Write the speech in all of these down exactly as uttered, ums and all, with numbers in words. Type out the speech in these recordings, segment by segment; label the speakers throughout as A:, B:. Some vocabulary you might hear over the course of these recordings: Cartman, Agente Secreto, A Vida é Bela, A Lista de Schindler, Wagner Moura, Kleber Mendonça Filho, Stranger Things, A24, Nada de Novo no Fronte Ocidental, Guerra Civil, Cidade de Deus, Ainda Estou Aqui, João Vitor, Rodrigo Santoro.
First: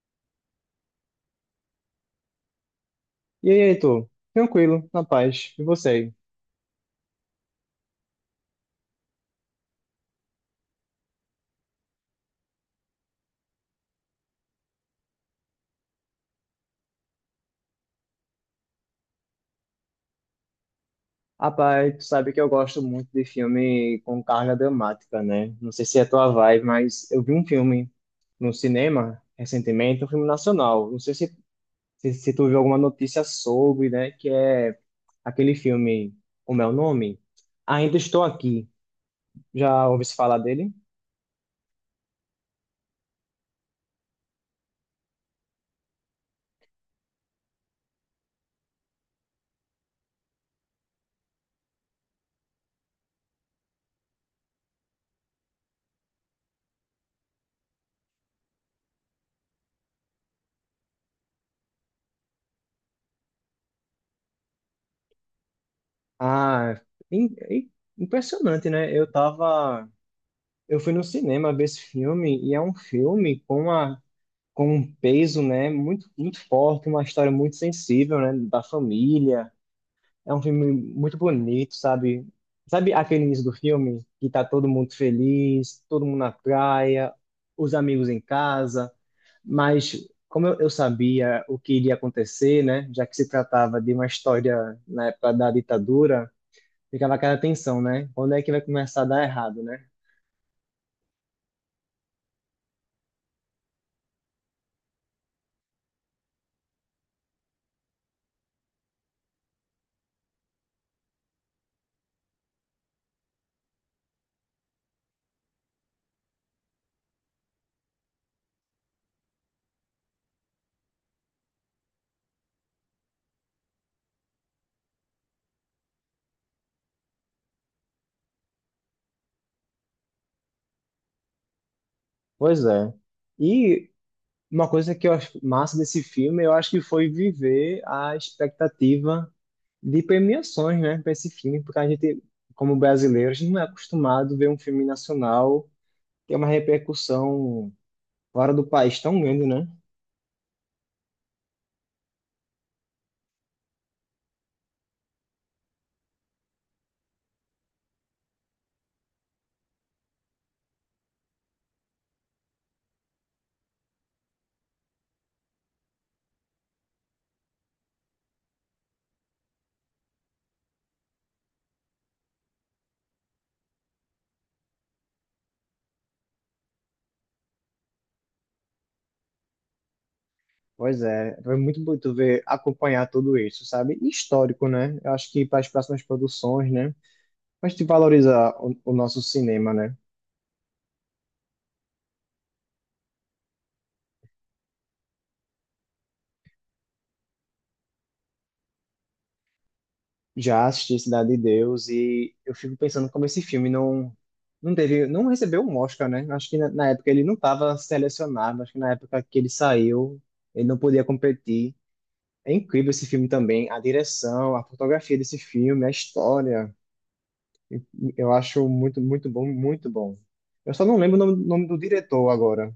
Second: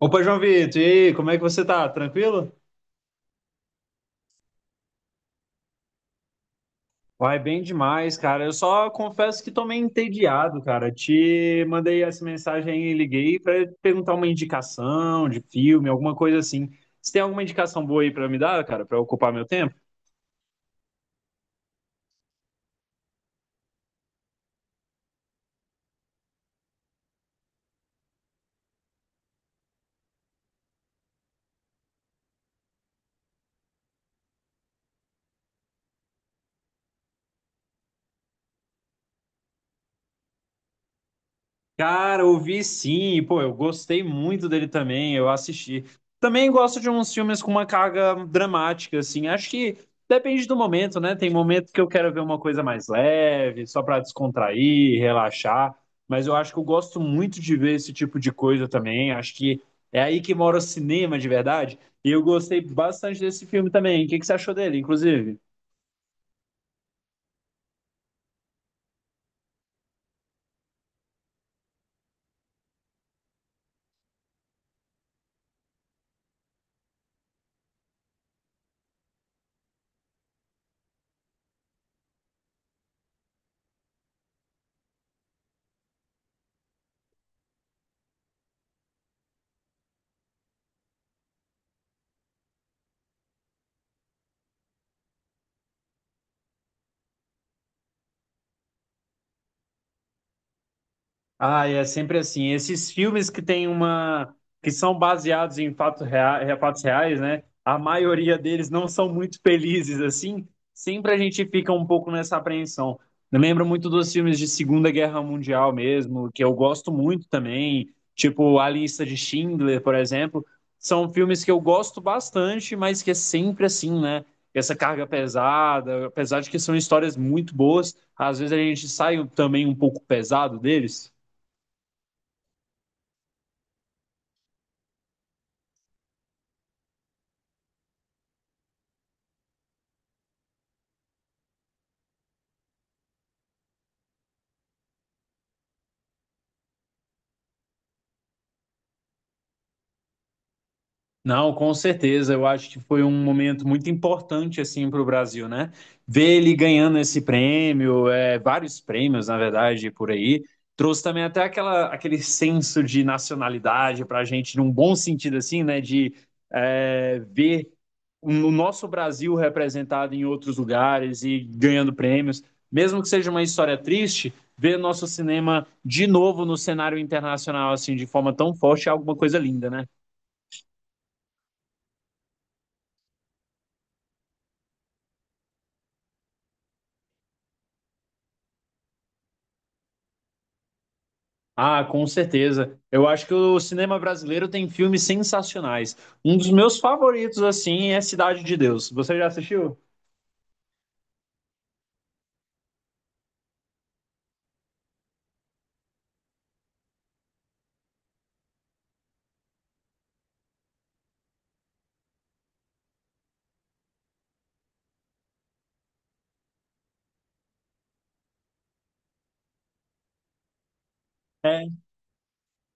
A: Opa, João Vitor, e aí, como é que você tá? Tranquilo?
B: E aí, Heitor? Tranquilo, na paz. E você?
A: Vai bem demais, cara. Eu só confesso que tô meio entediado, cara. Te mandei essa mensagem aí, e liguei pra perguntar uma indicação de filme, alguma coisa assim. Você tem alguma indicação boa aí pra me dar, cara, pra ocupar meu tempo?
B: Rapaz, tu sabe que eu gosto muito de filme com carga dramática, né? Não sei se é a tua vibe, mas eu vi um filme no cinema recentemente, um filme nacional. Não sei se, se, se tu viu alguma notícia sobre, né? Que é aquele filme, como é o nome? Ainda Estou Aqui. Já ouvi se falar dele?
A: Cara, ouvi sim, pô, eu gostei muito dele também, eu assisti. Também gosto de uns filmes com uma carga dramática, assim, acho que depende do momento, né? Tem momentos que eu quero ver uma coisa mais leve, só pra descontrair, relaxar, mas eu acho que eu gosto muito de ver esse tipo de coisa também, acho que é aí que mora o cinema de verdade, e eu gostei bastante desse filme também. O que que você achou dele, inclusive?
B: Ah, im- im- impressionante, né? Eu tava. Eu fui no cinema ver esse filme e é um filme com uma com um peso, né, muito, muito forte, uma história muito sensível, né, da família. É um filme muito bonito, sabe? Sabe aquele início do filme que tá todo mundo feliz, todo mundo na praia, os amigos em casa, mas como eu, eu sabia o que iria acontecer, né, já que se tratava de uma história na época da ditadura, ficava aquela tensão, né? Quando é que vai começar a dar errado, né?
A: Ah, é sempre assim. Esses filmes que tem uma, que são baseados em fatos reais, fatos reais, né? A maioria deles não são muito felizes assim. Sempre a gente fica um pouco nessa apreensão. Eu lembro muito dos filmes de Segunda Guerra Mundial mesmo, que eu gosto muito também, tipo A Lista de Schindler, por exemplo. São filmes que eu gosto bastante, mas que é sempre assim, né? Essa carga pesada, apesar de que são histórias muito boas, às vezes a gente sai também um pouco pesado deles.
B: Pois é. E uma coisa que eu acho massa desse filme, eu acho que foi viver a expectativa de premiações, né, para esse filme, porque a gente, como brasileiros, não é acostumado a ver um filme nacional ter uma repercussão fora do país tão grande, né?
A: Não, com certeza. Eu acho que foi um momento muito importante assim para o Brasil, né? Ver ele ganhando esse prêmio, é, vários prêmios, na verdade, por aí, trouxe também até aquela, aquele senso de nacionalidade para a gente, num bom sentido assim, né? De é, ver o nosso Brasil representado em outros lugares e ganhando prêmios, mesmo que seja uma história triste, ver nosso cinema de novo no cenário internacional assim, de forma tão forte é alguma coisa linda, né?
B: Pois é, foi muito bonito ver, acompanhar tudo isso, sabe? E histórico, né? Eu acho que para as próximas produções, né? A gente valoriza o, o nosso cinema, né?
A: Ah, com certeza. Eu acho que o cinema brasileiro tem filmes sensacionais. Um dos meus favoritos, assim, é Cidade de Deus. Você já assistiu?
B: Já assisti Cidade de Deus e eu fico pensando como esse filme não não teve, não recebeu um Oscar, né? Acho que na, na época ele não estava selecionado, acho que na época que ele saiu, ele não podia competir. É incrível esse filme também, a direção, a fotografia desse filme, a história. Eu acho muito, muito bom, muito bom. Eu só não lembro o nome, nome do diretor agora.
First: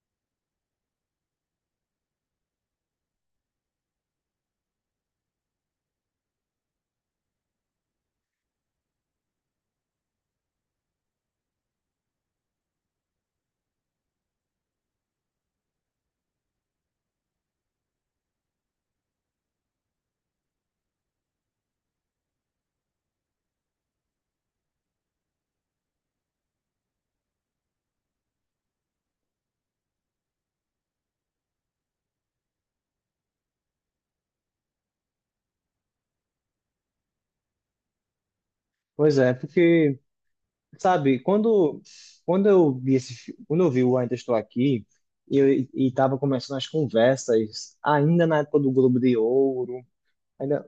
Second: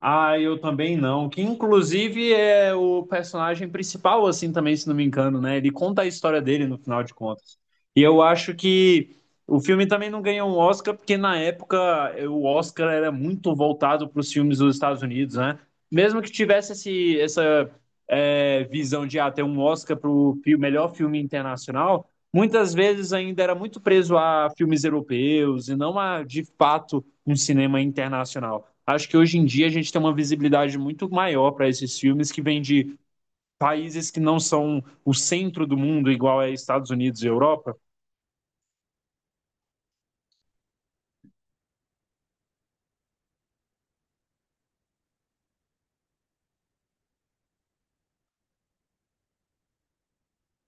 A: Ah, eu também não. Que inclusive é o personagem principal, assim, também, se não me engano, né? Ele conta a história dele no final de contas. E eu acho que o filme também não ganhou um Oscar, porque na época eh, o Oscar era muito voltado para os filmes dos Estados Unidos, né? Mesmo que tivesse esse, essa eh, visão de ah, ter um Oscar para o melhor filme internacional, muitas vezes ainda era muito preso a filmes europeus e não a, de fato, um cinema internacional. Acho que hoje em dia a gente tem uma visibilidade muito maior para esses filmes que vêm de países que não são o centro do mundo, igual é Estados Unidos e Europa.
B: Pois é, porque sabe, quando, quando eu vi esse, fi- quando eu vi o Ainda Estou Aqui, eu, e estava começando as conversas, ainda na época do Globo de Ouro, ainda,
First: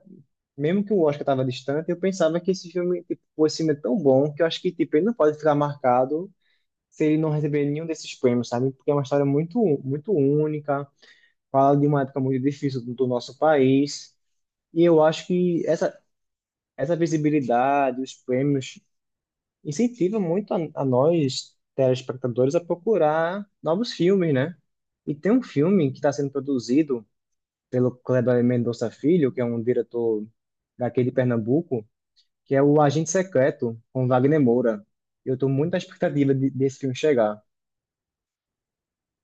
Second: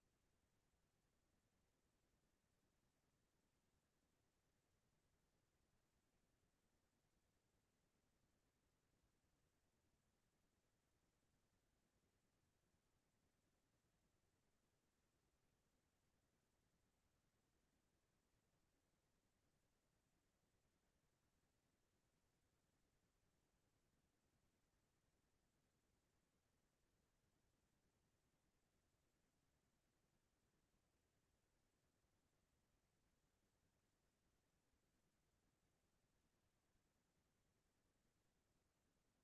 B: mesmo que o Oscar estava distante, eu pensava que esse filme, tipo, esse filme é tão bom que eu acho que, tipo, ele não pode ficar marcado se ele não receber nenhum desses prêmios, sabe? Porque é uma história muito, muito única, fala de uma época muito difícil do, do nosso país, e eu acho que essa, essa visibilidade, os prêmios incentiva muito a, a nós, telespectadores, a procurar novos filmes, né? E tem um filme que está sendo produzido pelo Kleber Mendonça Filho, que é um diretor daqui de Pernambuco, que é o Agente Secreto, com Wagner Moura. Eu estou muito na expectativa de- desse filme chegar.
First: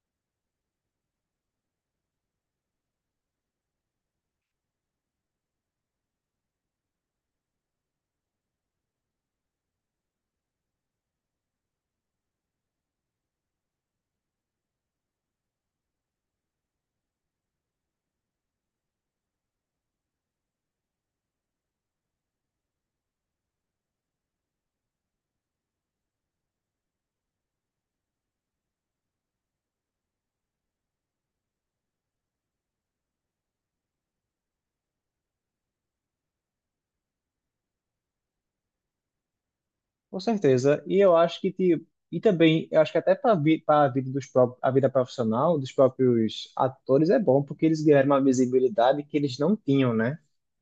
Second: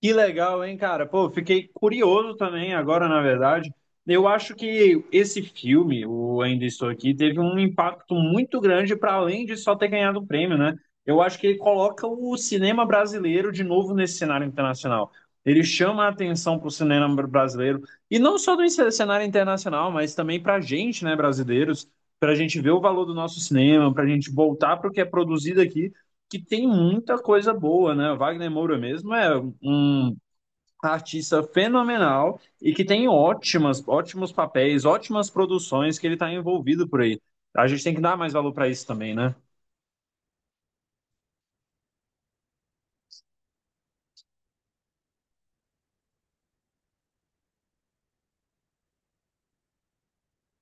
A: Que legal, hein, cara? Pô, fiquei curioso também agora, na verdade. Eu acho que esse filme, o Ainda Estou Aqui, teve um impacto muito grande para além de só ter ganhado o prêmio, né? Eu acho que ele coloca o cinema brasileiro de novo nesse cenário internacional. Ele chama a atenção para o cinema brasileiro, e não só do cenário internacional, mas também para a gente, né, brasileiros, para a gente ver o valor do nosso cinema, para a gente voltar para o que é produzido aqui que tem muita coisa boa, né? O Wagner Moura mesmo é um um artista fenomenal e que tem ótimas, ótimos papéis, ótimas produções que ele está envolvido por aí. A gente tem que dar mais valor para isso também, né?
B: Com certeza. E eu acho que, tipo, e também, eu acho que até para vi, a vida dos próprios, a vida profissional dos próprios atores é bom, porque eles ganharam uma visibilidade que eles não tinham, né?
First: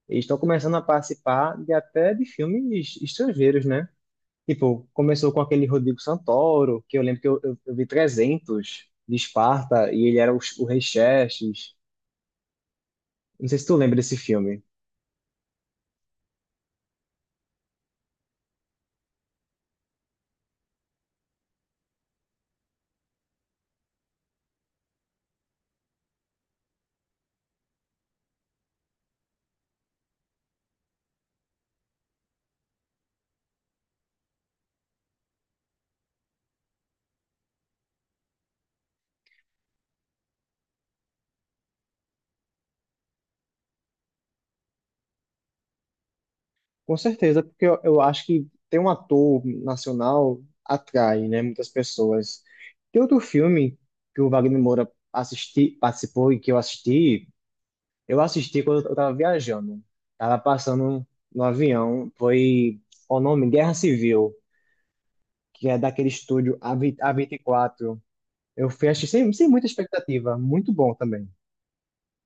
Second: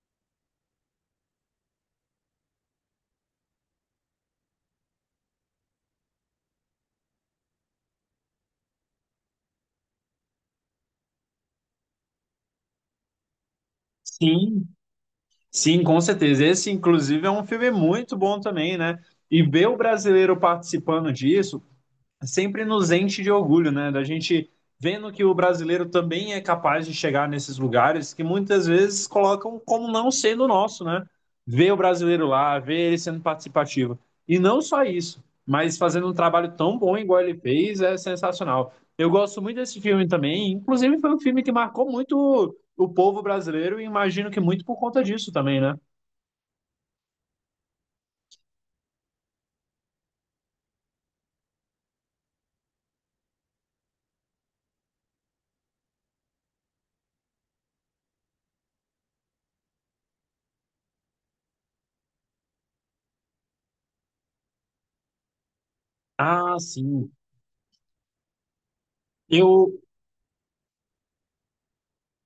B: E estão começando a participar de até de filmes estrangeiros, né? Tipo, começou com aquele Rodrigo Santoro, que eu lembro que eu, eu, eu vi trezentos de Esparta e ele era o, o Rei Xerxes. Não sei se tu lembra desse filme.
A: Sim, sim, com certeza. Esse, inclusive, é um filme muito bom também, né? E ver o brasileiro participando disso, sempre nos enche de orgulho, né? Da gente vendo que o brasileiro também é capaz de chegar nesses lugares que muitas vezes colocam como não sendo nosso, né? Ver o brasileiro lá, ver ele sendo participativo. E não só isso, mas fazendo um trabalho tão bom igual ele fez é sensacional. Eu gosto muito desse filme também, inclusive foi um filme que marcou muito o povo brasileiro e imagino que muito por conta disso também, né?
B: Com certeza, porque eu, eu acho que ter um ator nacional atrai, né, muitas pessoas. Tem outro filme que o Wagner Moura assisti, participou e que eu assisti, eu assisti quando eu tava viajando. Tava passando no avião. Foi o nome Guerra Civil, que é daquele estúdio
A: Ah,
B: A20
A: sim.
B: A vinte e quatro. Eu fui assistir sem, sem muita
A: Eu,
B: expectativa. Muito bom também.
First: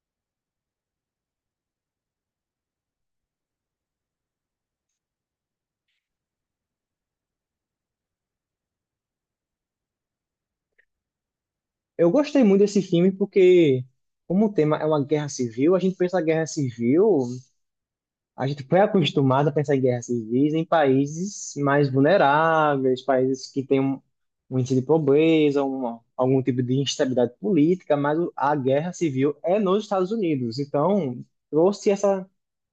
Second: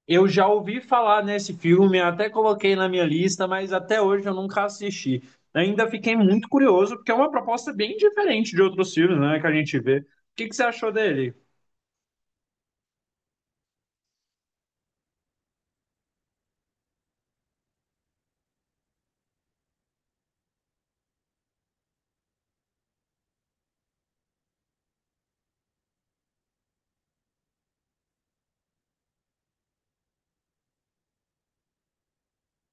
A: eu já ouvi falar nesse filme, até coloquei na minha lista, mas até hoje eu nunca assisti. Ainda fiquei muito curioso, porque é uma proposta bem diferente de outros filmes, né, que a gente vê. O que que você achou dele?
B: Eu gostei muito desse filme porque, como o tema é uma guerra civil, a gente pensa na guerra civil. A gente foi acostumado a pensar em guerras civis em países mais vulneráveis, países que têm um, um índice de pobreza, uma, algum tipo de instabilidade política, mas o- a guerra civil é nos Estados Unidos. Então, trouxe essa,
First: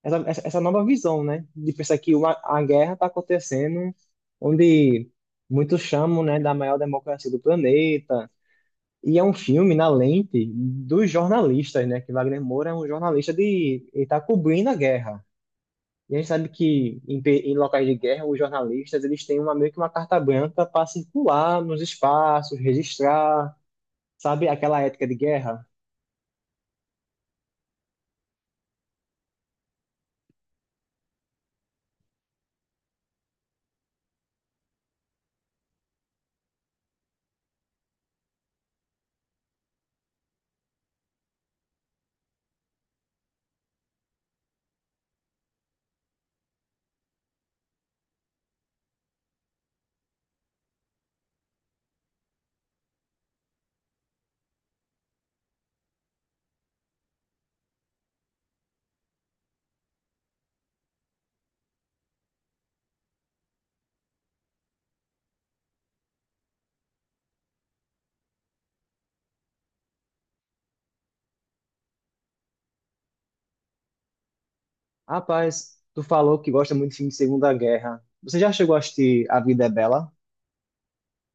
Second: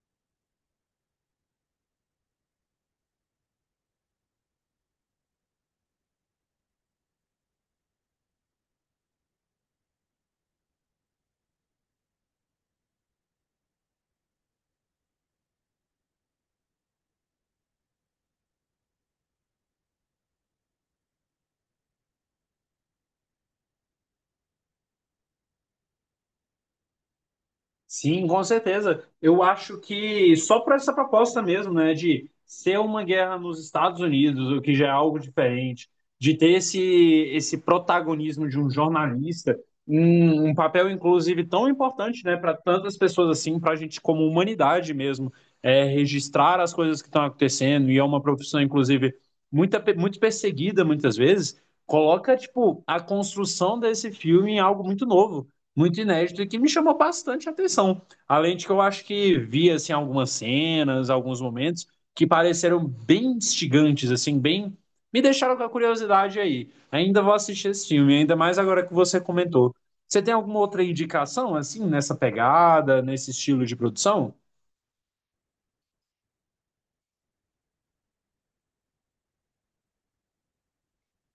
B: essa, essa essa nova visão, né? De pensar que uma, a guerra está acontecendo onde muitos chamam, né, da maior democracia do planeta. E é um filme na lente dos jornalistas, né? Que Wagner Moura é um jornalista de... Ele está cobrindo a guerra. E a gente sabe que em, pe- em locais de guerra, os jornalistas eles têm uma, meio que uma carta branca para circular nos espaços, registrar, sabe aquela ética de guerra?
A: Sim, com certeza. Eu acho que só por essa proposta mesmo, né, de ser uma guerra nos Estados Unidos, o que já é algo diferente, de ter esse, esse protagonismo de um jornalista, um, um papel inclusive tão importante, né, para tantas pessoas assim, para a gente como humanidade mesmo, é, registrar as coisas que estão acontecendo, e é uma profissão inclusive muita, pe- muito perseguida muitas vezes, coloca tipo a construção desse filme em algo muito novo muito inédito e que me chamou bastante atenção. Além de que eu acho que vi assim algumas cenas, alguns momentos que pareceram bem instigantes, assim, bem me deixaram com a curiosidade aí. Ainda vou assistir esse filme, ainda mais agora que você comentou. Você tem alguma outra indicação assim nessa pegada, nesse estilo de produção?
B: Rapaz, tu falou que gosta muito de filme de Segunda Guerra. Você já chegou a assistir A Vida é Bela?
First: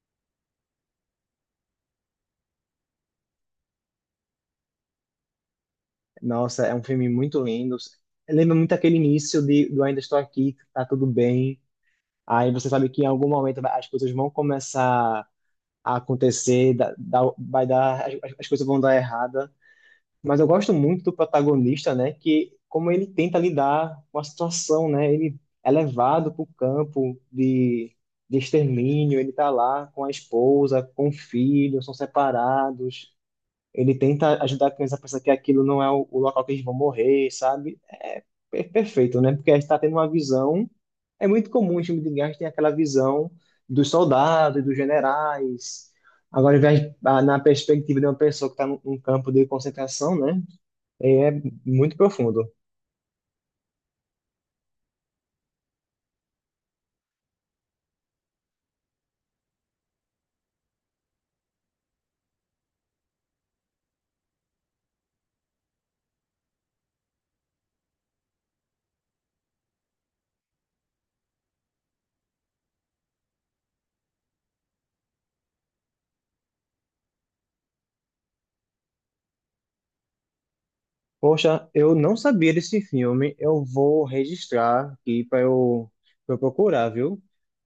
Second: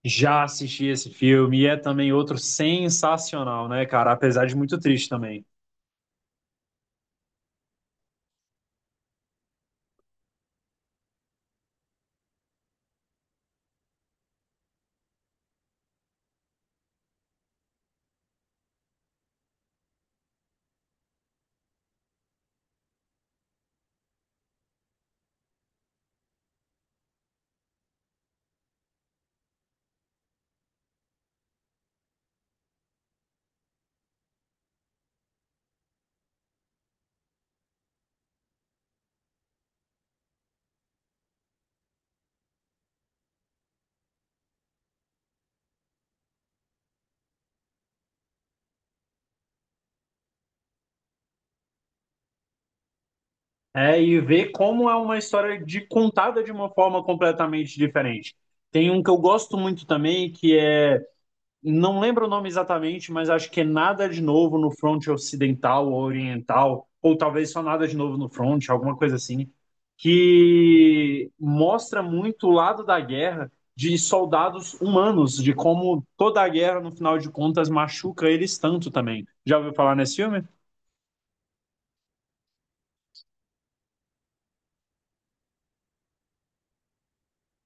A: Já assisti esse filme e é também outro sensacional, né, cara? Apesar de muito triste também.
B: Nossa, é um filme muito lindo. Lembra muito aquele início de, do Ainda Estou Aqui, tá tudo bem. Aí você sabe que em algum momento vai- as coisas vão começar a acontecer, dá- dá- vai dar, as, as coisas vão dar errada. Mas eu gosto muito do protagonista, né? Que como ele tenta lidar com a situação, né? Ele é levado para o campo de, de extermínio, ele tá lá com a esposa, com o filho, são separados. Ele tenta ajudar a criança a pensar que aquilo não é o, o local que eles vão morrer, sabe? É per- perfeito, né? Porque a gente está tendo uma visão. É muito comum em filme de guerra, a gente tem aquela visão dos soldados, dos generais. Agora, ao invés- ah, na perspectiva de uma pessoa que está num num campo de concentração, né? É é muito profundo.
A: É, e ver como é uma história de contada de uma forma completamente diferente. Tem um que eu gosto muito também, que é, não lembro o nome exatamente, mas acho que é Nada de Novo no Fronte Ocidental ou Oriental, ou talvez só Nada de Novo no Fronte, alguma coisa assim, que mostra muito o lado da guerra de soldados humanos, de como toda a guerra, no final de contas, machuca eles tanto também. Já ouviu falar nesse filme?
B: Poxa, eu não sabia desse filme. Eu vou registrar aqui para eu, pra eu procurar, viu?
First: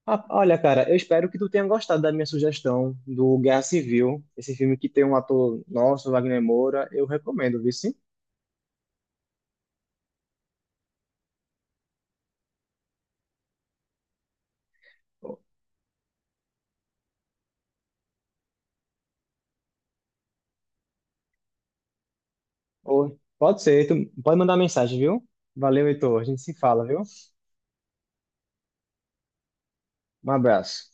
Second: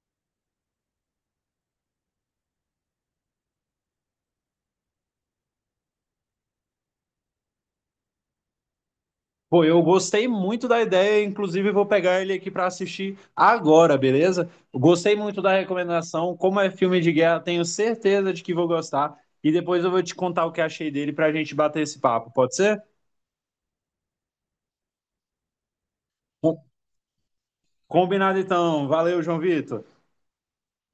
B: Ah, olha, cara, eu espero que tu tenha gostado da minha sugestão do Guerra Civil, esse filme que tem um ator nosso, Wagner Moura. Eu recomendo, viu? Sim?
A: Pô, eu gostei muito da ideia, inclusive vou pegar ele aqui para assistir agora, beleza? Gostei muito da recomendação. Como é filme de guerra, tenho certeza de que vou gostar. E depois eu vou te contar o que achei dele para a gente bater esse papo, pode ser?
B: Ou- pode ser, tu pode mandar mensagem, viu? Valeu, Heitor. A gente se
A: Com-
B: fala, viu?
A: Combinado então. Valeu, João Vitor.
B: Um abraço.